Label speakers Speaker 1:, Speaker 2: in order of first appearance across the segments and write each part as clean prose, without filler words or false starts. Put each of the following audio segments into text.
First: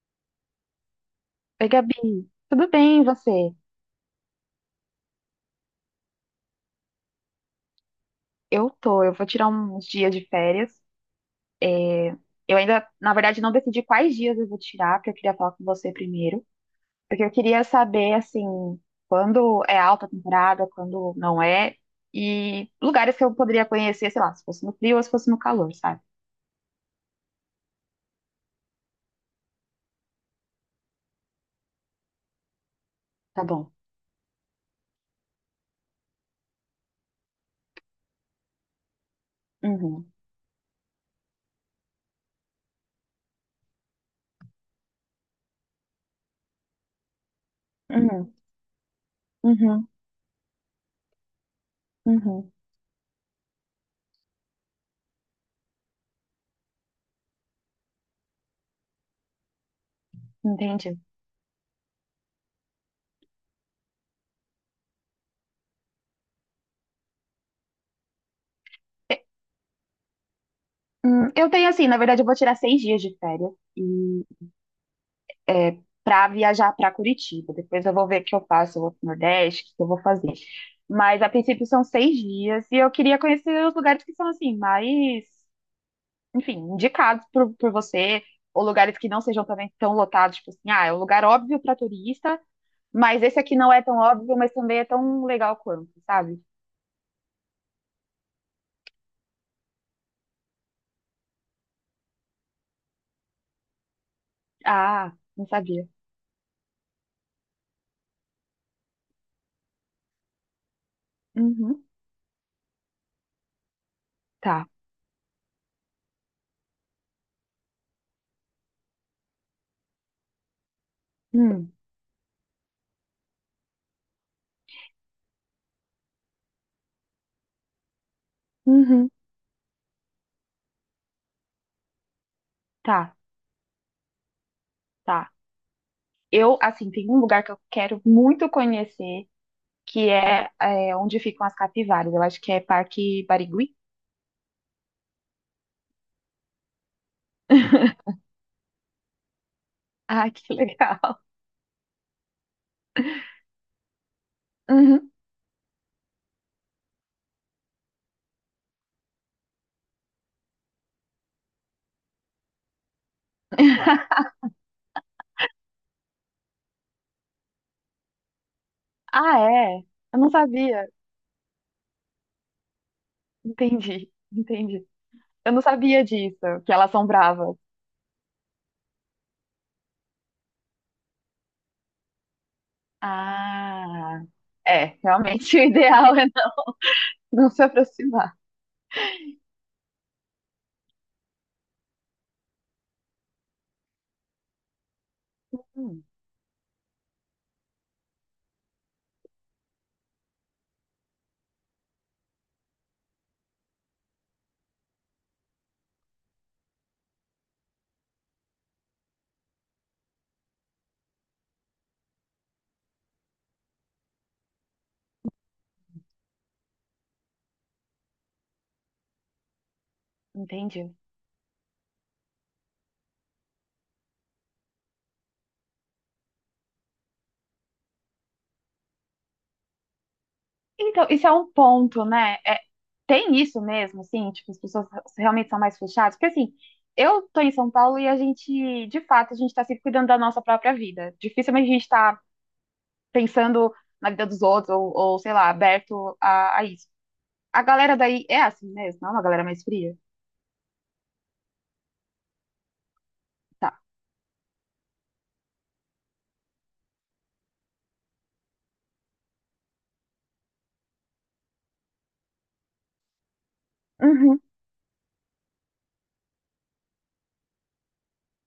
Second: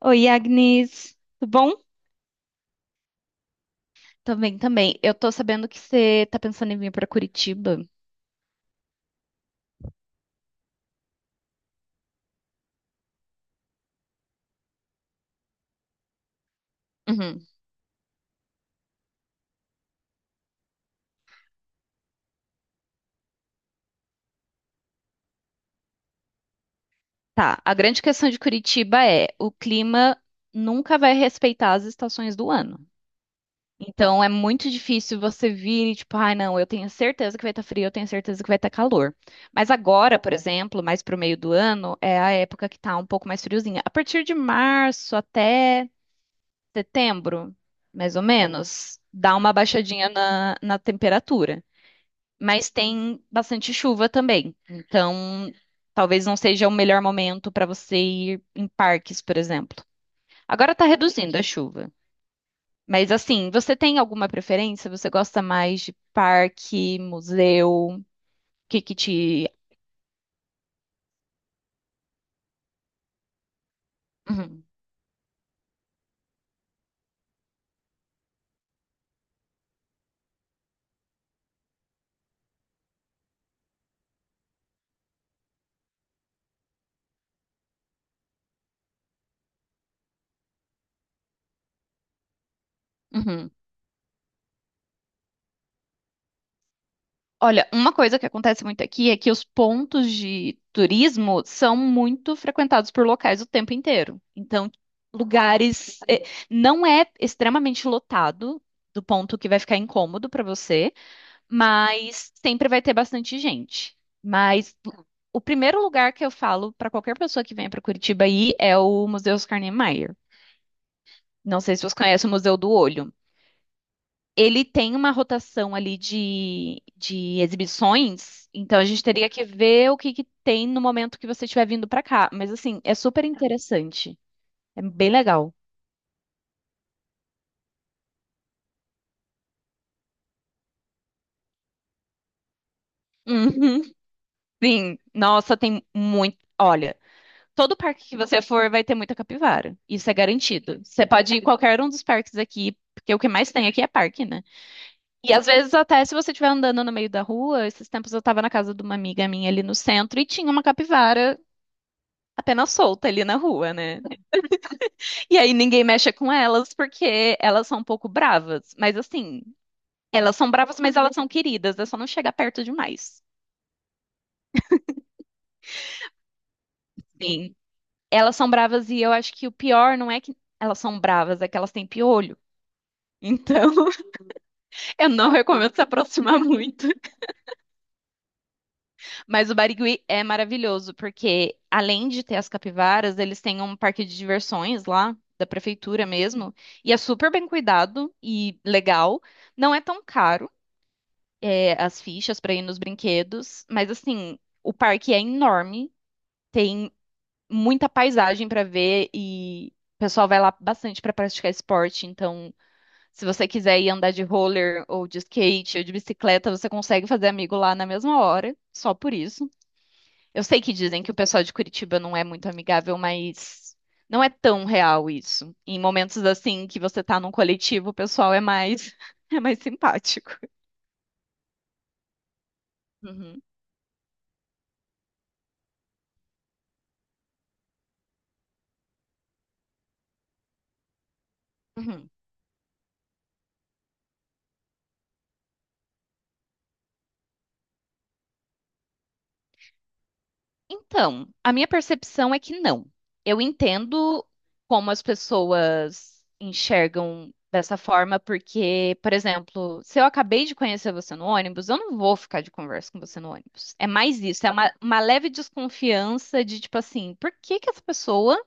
Speaker 1: Oi, Agnes. Tudo
Speaker 2: Oi,
Speaker 1: bom?
Speaker 2: Gabi. Tudo bem, e você?
Speaker 1: Também. Eu tô sabendo que você tá pensando em vir pra Curitiba.
Speaker 2: Eu vou tirar uns dias de férias. Eu ainda, na verdade, não decidi quais dias eu vou tirar, porque eu queria falar com você primeiro. Porque eu
Speaker 1: Uhum.
Speaker 2: queria saber, assim, quando é alta temporada, quando não é, e lugares que eu poderia conhecer, sei lá, se fosse no frio ou se fosse no calor, sabe?
Speaker 1: Tá. A grande questão de Curitiba é o clima nunca vai respeitar as estações do ano.
Speaker 2: Tá bom.
Speaker 1: Então é muito difícil você vir e tipo, ai, não, eu tenho certeza que vai estar frio, eu tenho certeza que vai estar calor. Mas
Speaker 2: Uhum,
Speaker 1: agora, por exemplo, mais pro meio do ano, é a época que tá um pouco mais friozinha. A partir de março até setembro, mais ou
Speaker 2: uhum,
Speaker 1: menos, dá uma
Speaker 2: uhum,
Speaker 1: baixadinha na temperatura.
Speaker 2: uhum.
Speaker 1: Mas tem bastante chuva também. Então, talvez não seja o melhor momento para você ir em parques, por exemplo. Agora está
Speaker 2: Entendi.
Speaker 1: reduzindo a chuva. Mas assim, você tem alguma preferência? Você gosta mais de parque, museu? O que que
Speaker 2: E-
Speaker 1: te.
Speaker 2: Eu tenho, assim, na verdade, eu vou tirar 6 dias de férias.
Speaker 1: Uhum,
Speaker 2: Para viajar para Curitiba. Depois eu vou ver o que eu faço, eu vou para o Nordeste, o que eu vou fazer. Mas a princípio são 6 dias e eu queria conhecer os lugares que são assim, mais, enfim, indicados por você, ou lugares que não sejam também tão lotados, tipo assim, ah, é um lugar óbvio para turista, mas esse
Speaker 1: uhum.
Speaker 2: aqui não é tão óbvio, mas também é tão legal quanto, sabe?
Speaker 1: Olha, uma coisa que acontece muito aqui é que os pontos de turismo são muito frequentados por locais o tempo inteiro. Então,
Speaker 2: Ah, não sabia.
Speaker 1: lugares. Não é extremamente lotado, do ponto que vai ficar incômodo para você,
Speaker 2: Uhum,
Speaker 1: mas sempre vai ter bastante gente.
Speaker 2: tá.
Speaker 1: Mas o primeiro lugar que eu falo para qualquer pessoa que venha para Curitiba aí é o Museu Oscar Niemeyer. Não
Speaker 2: Hum,
Speaker 1: sei se você conhece o Museu do Olho. Ele tem uma rotação ali de exibições, então a gente
Speaker 2: uhum,
Speaker 1: teria que ver o que que tem no momento que você estiver vindo pra cá. Mas assim, é
Speaker 2: tá,
Speaker 1: super interessante. É bem
Speaker 2: tá.
Speaker 1: legal.
Speaker 2: Eu, assim, tem um lugar que eu quero muito conhecer, que é, onde ficam as capivaras. Eu acho que é Parque Barigui.
Speaker 1: Uhum, sim. Nossa, tem muito. Olha, todo parque que você for vai ter muita capivara. Isso é
Speaker 2: Ah, que
Speaker 1: garantido. Você
Speaker 2: legal.
Speaker 1: pode ir em qualquer um dos parques aqui, porque o que mais tem aqui é parque, né?
Speaker 2: Uhum.
Speaker 1: E às vezes até se você estiver andando no meio da rua, esses tempos eu tava na casa de uma amiga minha ali no centro e tinha uma capivara apenas solta ali na rua, né? E aí ninguém mexe com elas porque elas são um pouco bravas. Mas
Speaker 2: Ah,
Speaker 1: assim,
Speaker 2: é? Eu não
Speaker 1: elas são bravas,
Speaker 2: sabia.
Speaker 1: mas elas são queridas. É só não chegar perto demais.
Speaker 2: Entendi, entendi. Eu não sabia disso, que elas são
Speaker 1: Sim.
Speaker 2: bravas.
Speaker 1: Elas são bravas e eu acho que o pior não é que elas são bravas, é que elas têm piolho. Então,
Speaker 2: Ah, é,
Speaker 1: eu não
Speaker 2: realmente o
Speaker 1: recomendo se
Speaker 2: ideal é
Speaker 1: aproximar
Speaker 2: não
Speaker 1: muito.
Speaker 2: não se aproximar.
Speaker 1: Mas o Barigui é maravilhoso, porque além de ter as capivaras, eles têm um parque de diversões lá, da
Speaker 2: Hum,
Speaker 1: prefeitura mesmo. E é super bem cuidado e legal. Não é tão caro. É, as fichas para ir nos brinquedos, mas assim, o parque é enorme, tem muita paisagem para ver e o pessoal vai lá bastante para praticar esporte, então se você quiser ir andar de roller ou de skate ou de bicicleta, você consegue fazer amigo lá na mesma hora, só por isso. Eu sei que
Speaker 2: Entendi.
Speaker 1: dizem que o pessoal de Curitiba não é muito amigável, mas não é tão real isso. Em momentos assim que você tá num coletivo, o pessoal é mais é mais simpático.
Speaker 2: Então, isso é um ponto, né? É, tem
Speaker 1: Uhum,
Speaker 2: isso mesmo, assim, tipo, as pessoas realmente são mais fechadas? Porque, assim, eu tô em São Paulo e a gente, de fato, a gente tá sempre cuidando da nossa própria vida. Dificilmente a gente
Speaker 1: uhum.
Speaker 2: tá pensando na vida dos outros, ou sei lá, aberto a isso. A galera daí é assim mesmo, não é uma galera mais fria?
Speaker 1: Então, a minha percepção é que não. Eu
Speaker 2: Tá.
Speaker 1: entendo como as pessoas enxergam dessa forma, porque, por exemplo, se eu acabei de conhecer você no ônibus, eu não vou ficar de conversa com você no ônibus. É mais
Speaker 2: Uhum,
Speaker 1: isso, é uma leve desconfiança de tipo assim, por que que essa pessoa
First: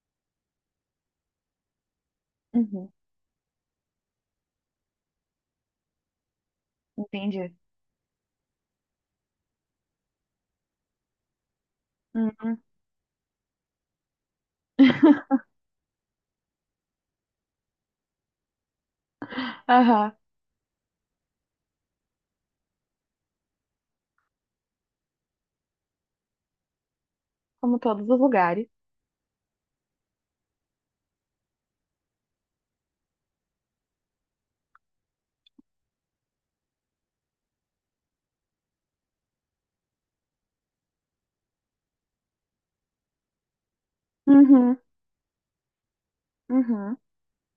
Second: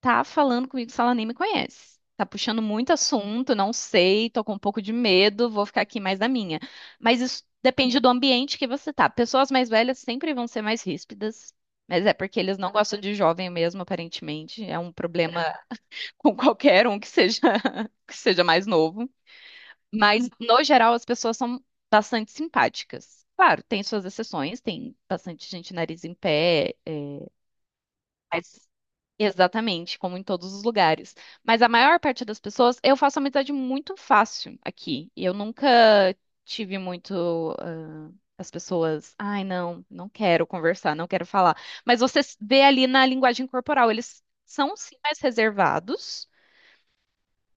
Speaker 1: tá falando comigo se ela nem me conhece. Tá puxando
Speaker 2: uhum,
Speaker 1: muito assunto, não sei, tô com um pouco de medo, vou ficar aqui mais na minha. Mas isso
Speaker 2: entendi.
Speaker 1: depende do ambiente que você tá. Pessoas mais velhas sempre vão ser mais ríspidas, mas é porque eles
Speaker 2: Uhum,
Speaker 1: não gostam de jovem mesmo, aparentemente. É um problema com qualquer um que seja que seja mais novo.
Speaker 2: aham,
Speaker 1: Mas no geral as pessoas são bastante simpáticas. Claro, tem suas exceções, tem bastante gente nariz em pé,
Speaker 2: como todos os
Speaker 1: mas
Speaker 2: lugares.
Speaker 1: exatamente, como em todos os lugares. Mas a maior parte das pessoas, eu faço amizade muito fácil aqui. Eu nunca tive muito, ah, as pessoas, ai, não, não quero conversar, não quero falar. Mas você vê ali na linguagem corporal, eles são
Speaker 2: Uhum,
Speaker 1: sim mais reservados,
Speaker 2: uhum,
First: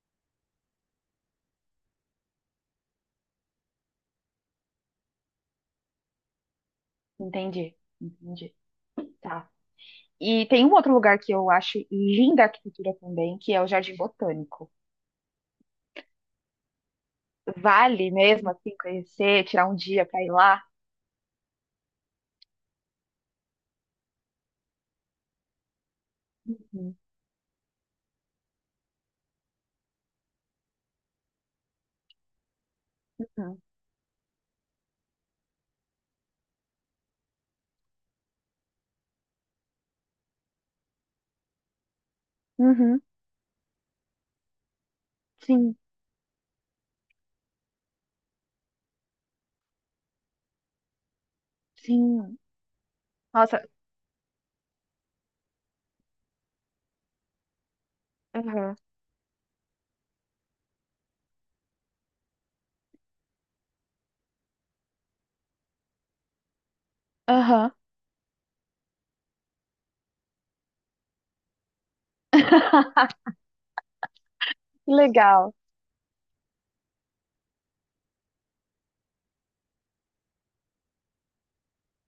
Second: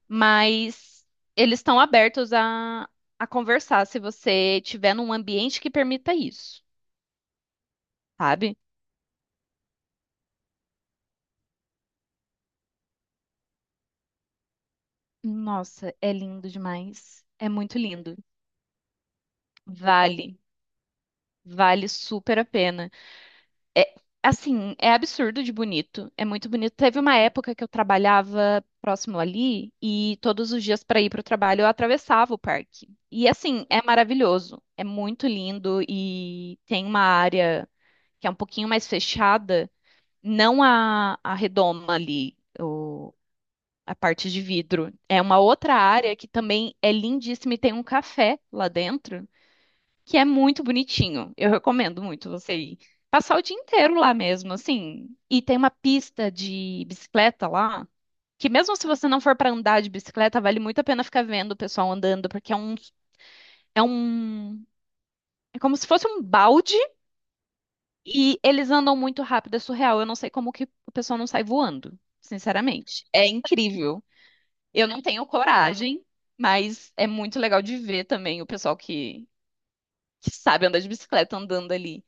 Speaker 1: mas eles estão abertos a conversar se você tiver num ambiente que permita isso,
Speaker 2: entendi, entendi.
Speaker 1: sabe?
Speaker 2: Tá. E tem um outro lugar que eu acho linda a arquitetura também, que é o Jardim Botânico.
Speaker 1: Nossa, é lindo demais. É muito
Speaker 2: Vale
Speaker 1: lindo.
Speaker 2: mesmo assim conhecer, tirar um dia pra ir
Speaker 1: Vale.
Speaker 2: lá?
Speaker 1: Vale super a pena. É, assim, é absurdo de bonito. É muito bonito.
Speaker 2: Uhum,
Speaker 1: Teve uma época que eu trabalhava próximo ali e todos os dias para ir para o trabalho eu atravessava o parque. E
Speaker 2: uhum,
Speaker 1: assim, é maravilhoso. É muito lindo e tem uma área que é um pouquinho mais fechada, não a redoma ali,
Speaker 2: uhum,
Speaker 1: o, a parte de vidro. É uma outra
Speaker 2: sim,
Speaker 1: área que também é lindíssima e tem um café lá dentro que é muito bonitinho. Eu recomendo muito
Speaker 2: sim.
Speaker 1: você ir. Passar o dia
Speaker 2: Nossa,
Speaker 1: inteiro lá mesmo, assim. E tem uma pista de bicicleta lá, que
Speaker 2: aham,
Speaker 1: mesmo se você não for para andar de bicicleta, vale muito a pena ficar vendo o pessoal andando, porque é um, é como se fosse um balde
Speaker 2: aham.
Speaker 1: e eles andam muito rápido, é surreal. Eu não sei como que o pessoal não sai voando, sinceramente. É incrível. Eu
Speaker 2: Que
Speaker 1: não tenho
Speaker 2: legal.
Speaker 1: coragem, mas é muito legal de ver também o pessoal que sabe andar de bicicleta andando ali.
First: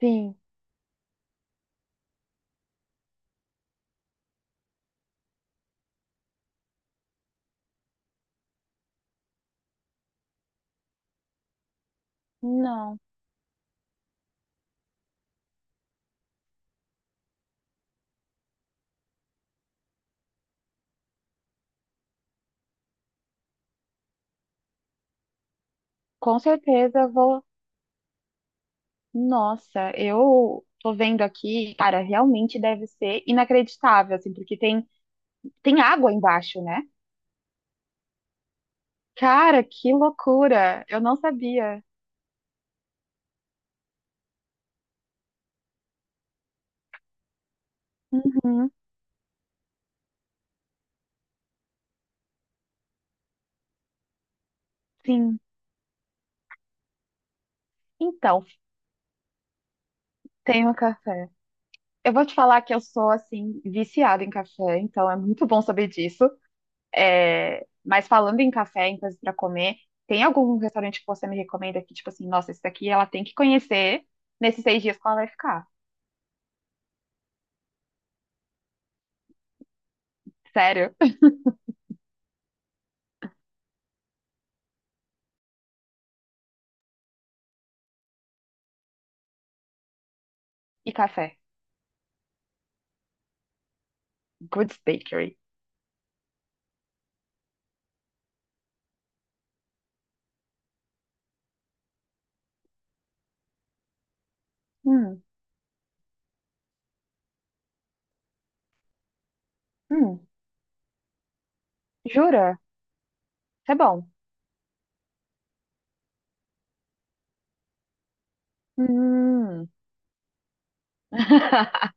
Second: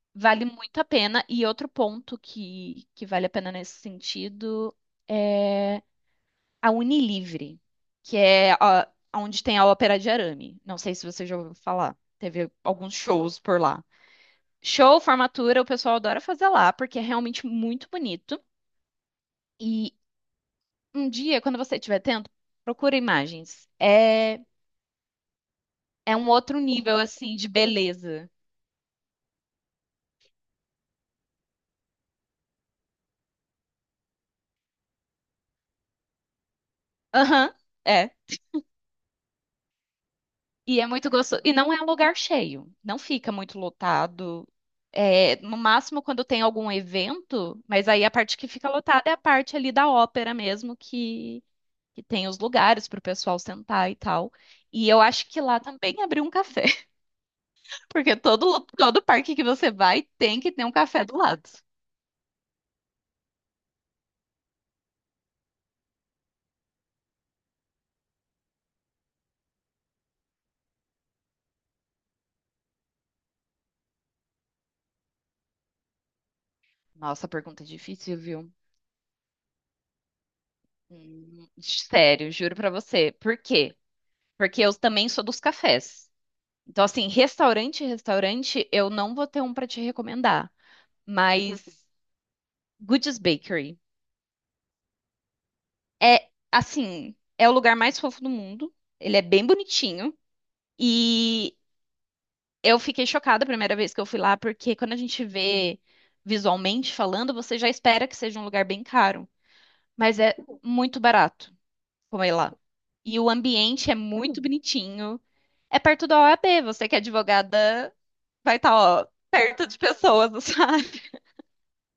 Speaker 2: Sim,
Speaker 1: Vale muito a pena. E outro ponto que vale a pena nesse sentido é a Unilivre, que é onde tem a Ópera de Arame. Não sei se você já ouviu falar. Teve alguns
Speaker 2: não.
Speaker 1: shows por lá. Show, formatura, o pessoal adora fazer lá, porque é realmente muito bonito. E um dia, quando você estiver tendo, procura imagens. É, é um
Speaker 2: Com
Speaker 1: outro nível,
Speaker 2: certeza eu
Speaker 1: assim,
Speaker 2: vou.
Speaker 1: de beleza.
Speaker 2: Nossa, eu tô vendo aqui, cara, realmente deve ser inacreditável, assim, porque tem água embaixo, né?
Speaker 1: Aham, é.
Speaker 2: Cara, que
Speaker 1: E
Speaker 2: loucura!
Speaker 1: é
Speaker 2: Eu
Speaker 1: muito
Speaker 2: não
Speaker 1: gostoso. E não
Speaker 2: sabia.
Speaker 1: é um lugar cheio, não fica muito lotado. É, no máximo quando tem algum evento, mas aí a parte que fica
Speaker 2: Uhum,
Speaker 1: lotada é a parte ali da ópera mesmo, que tem os lugares para o pessoal sentar e tal. E eu acho
Speaker 2: sim.
Speaker 1: que lá também abriu um café, porque
Speaker 2: Então,
Speaker 1: todo parque que você vai tem que ter um
Speaker 2: tenho
Speaker 1: café do
Speaker 2: café.
Speaker 1: lado.
Speaker 2: Eu vou te falar que eu sou, assim, viciada em café, então é muito bom saber disso. É, mas falando em café, em coisas pra comer, tem algum restaurante que você me recomenda que, tipo assim, nossa, esse daqui ela tem que conhecer nesses 6 dias que ela vai ficar?
Speaker 1: Nossa, pergunta difícil, viu?
Speaker 2: Sério.
Speaker 1: Sério, juro pra você. Por quê? Porque eu também sou dos cafés. Então, assim, restaurante, eu não vou ter um pra te recomendar,
Speaker 2: E café.
Speaker 1: mas Goodies Bakery
Speaker 2: Goods Bakery.
Speaker 1: é, assim, é o lugar mais fofo do mundo. Ele é bem bonitinho e eu fiquei chocada a primeira vez que eu fui lá, porque quando a
Speaker 2: Hum,
Speaker 1: gente vê visualmente falando, você já espera que seja um lugar bem caro, mas
Speaker 2: hum.
Speaker 1: é muito barato comer lá.
Speaker 2: Jura?
Speaker 1: E o
Speaker 2: Isso é
Speaker 1: ambiente é
Speaker 2: bom.
Speaker 1: muito bonitinho. É perto da OAB, você que é advogada, vai estar, ó, perto
Speaker 2: Hum.
Speaker 1: de pessoas, sabe?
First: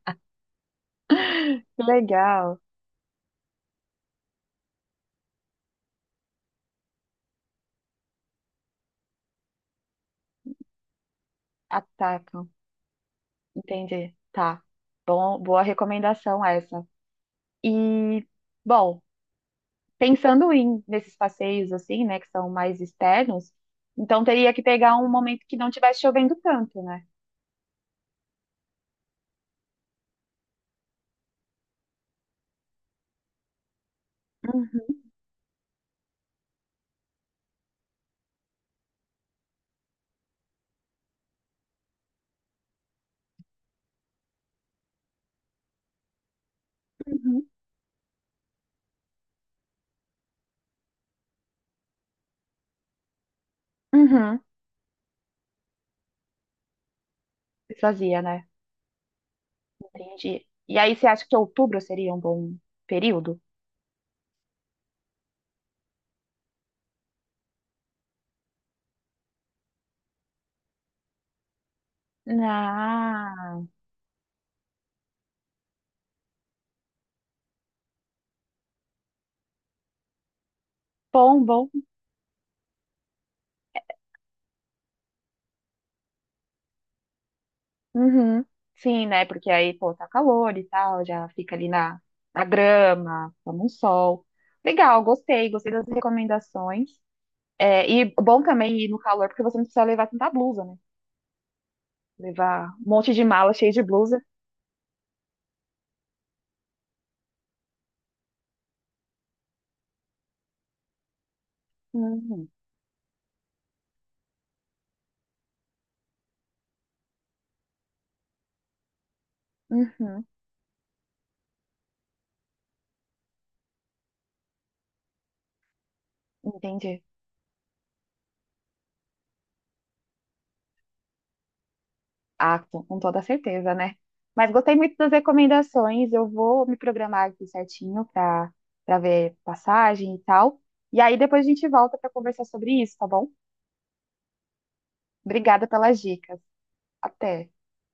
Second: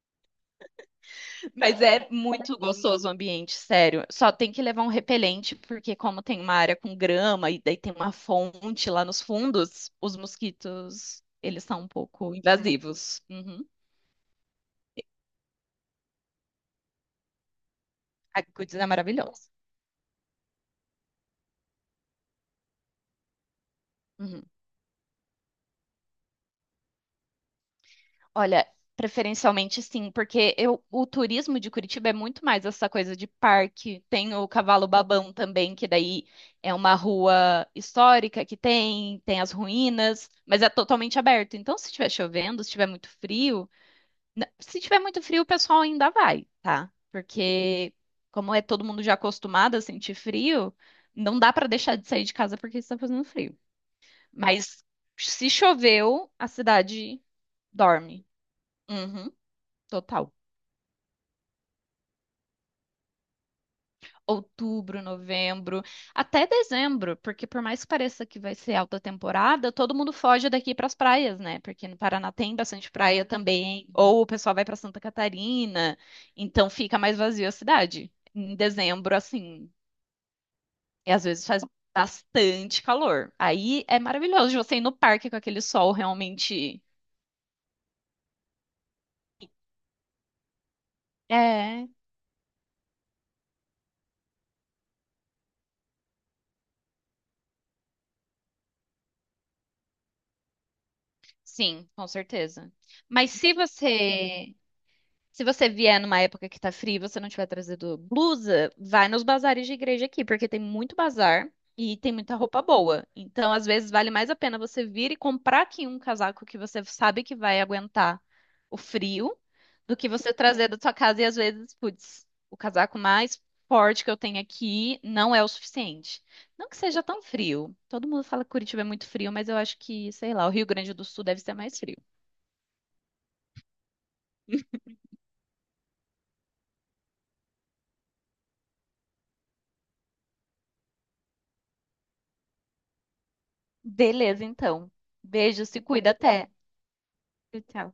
Speaker 1: Mas
Speaker 2: Que
Speaker 1: é muito
Speaker 2: legal.
Speaker 1: gostoso o ambiente, sério. Só tem que levar um repelente, porque como tem uma área com grama e daí tem uma fonte lá nos fundos, os mosquitos, eles são um pouco
Speaker 2: Atacam.
Speaker 1: invasivos. Uhum.
Speaker 2: Entendi. Tá. Bom, boa recomendação essa. E,
Speaker 1: A Goodies é
Speaker 2: bom,
Speaker 1: maravilhosa.
Speaker 2: pensando em nesses passeios assim, né, que são mais externos, então
Speaker 1: Uhum.
Speaker 2: teria que pegar um momento que não tivesse chovendo tanto, né?
Speaker 1: Olha, preferencialmente sim, porque eu, o turismo de Curitiba é muito mais essa coisa de parque. Tem o
Speaker 2: Uhum.
Speaker 1: Cavalo Babão também, que daí é uma rua histórica que tem, tem as ruínas, mas é totalmente aberto. Então, se estiver chovendo, se estiver muito frio, se tiver muito frio, o pessoal ainda vai, tá?
Speaker 2: Uhum.
Speaker 1: Porque como é todo mundo já acostumado a sentir frio, não dá pra deixar de sair de casa porque está fazendo frio.
Speaker 2: Uhum.
Speaker 1: Mas se choveu, a cidade
Speaker 2: Isso fazia,
Speaker 1: dorme.
Speaker 2: né?
Speaker 1: Uhum, total.
Speaker 2: Entendi. E aí você acha que outubro seria um bom período?
Speaker 1: Outubro, novembro, até dezembro, porque por mais que pareça que vai ser alta temporada, todo mundo foge daqui para as praias, né? Porque no Paraná tem bastante praia
Speaker 2: Ah.
Speaker 1: também, ou o pessoal vai para Santa Catarina, então fica mais vazio a cidade. Em dezembro, assim, e às
Speaker 2: Bom,
Speaker 1: vezes faz
Speaker 2: bom.
Speaker 1: bastante calor. Aí é maravilhoso de você ir no parque com aquele sol realmente.
Speaker 2: Uhum. Sim, né? Porque aí, pô, tá calor e tal, já fica ali
Speaker 1: É,
Speaker 2: na grama, toma um sol. Legal, gostei, gostei das recomendações. É, e bom também ir no calor, porque você não precisa levar tanta blusa, né?
Speaker 1: sim, com
Speaker 2: Levar
Speaker 1: certeza.
Speaker 2: um monte de
Speaker 1: Mas
Speaker 2: mala
Speaker 1: se
Speaker 2: cheia de blusa.
Speaker 1: você Se você vier numa época que tá frio e você não tiver trazido blusa, vai nos bazares de igreja aqui, porque tem muito bazar e tem muita
Speaker 2: Uhum.
Speaker 1: roupa boa. Então, às vezes, vale mais a pena você vir e comprar aqui um casaco que você sabe que vai aguentar o frio do que
Speaker 2: Uhum.
Speaker 1: você trazer da sua casa e às vezes, putz, o casaco mais forte que eu tenho aqui não é o suficiente. Não que seja
Speaker 2: Entendi.
Speaker 1: tão frio. Todo mundo fala que Curitiba é muito frio, mas eu acho que, sei lá, o Rio Grande do Sul deve ser mais frio.
Speaker 2: Ah, com toda certeza, né? Mas gostei muito das recomendações. Eu vou me programar aqui certinho para ver passagem e tal. E aí depois a gente volta para conversar sobre isso, tá bom?
Speaker 1: Beleza, então. Beijo,
Speaker 2: Obrigada
Speaker 1: se
Speaker 2: pelas
Speaker 1: cuida,
Speaker 2: dicas.
Speaker 1: até.
Speaker 2: Até.
Speaker 1: Tchau, tchau.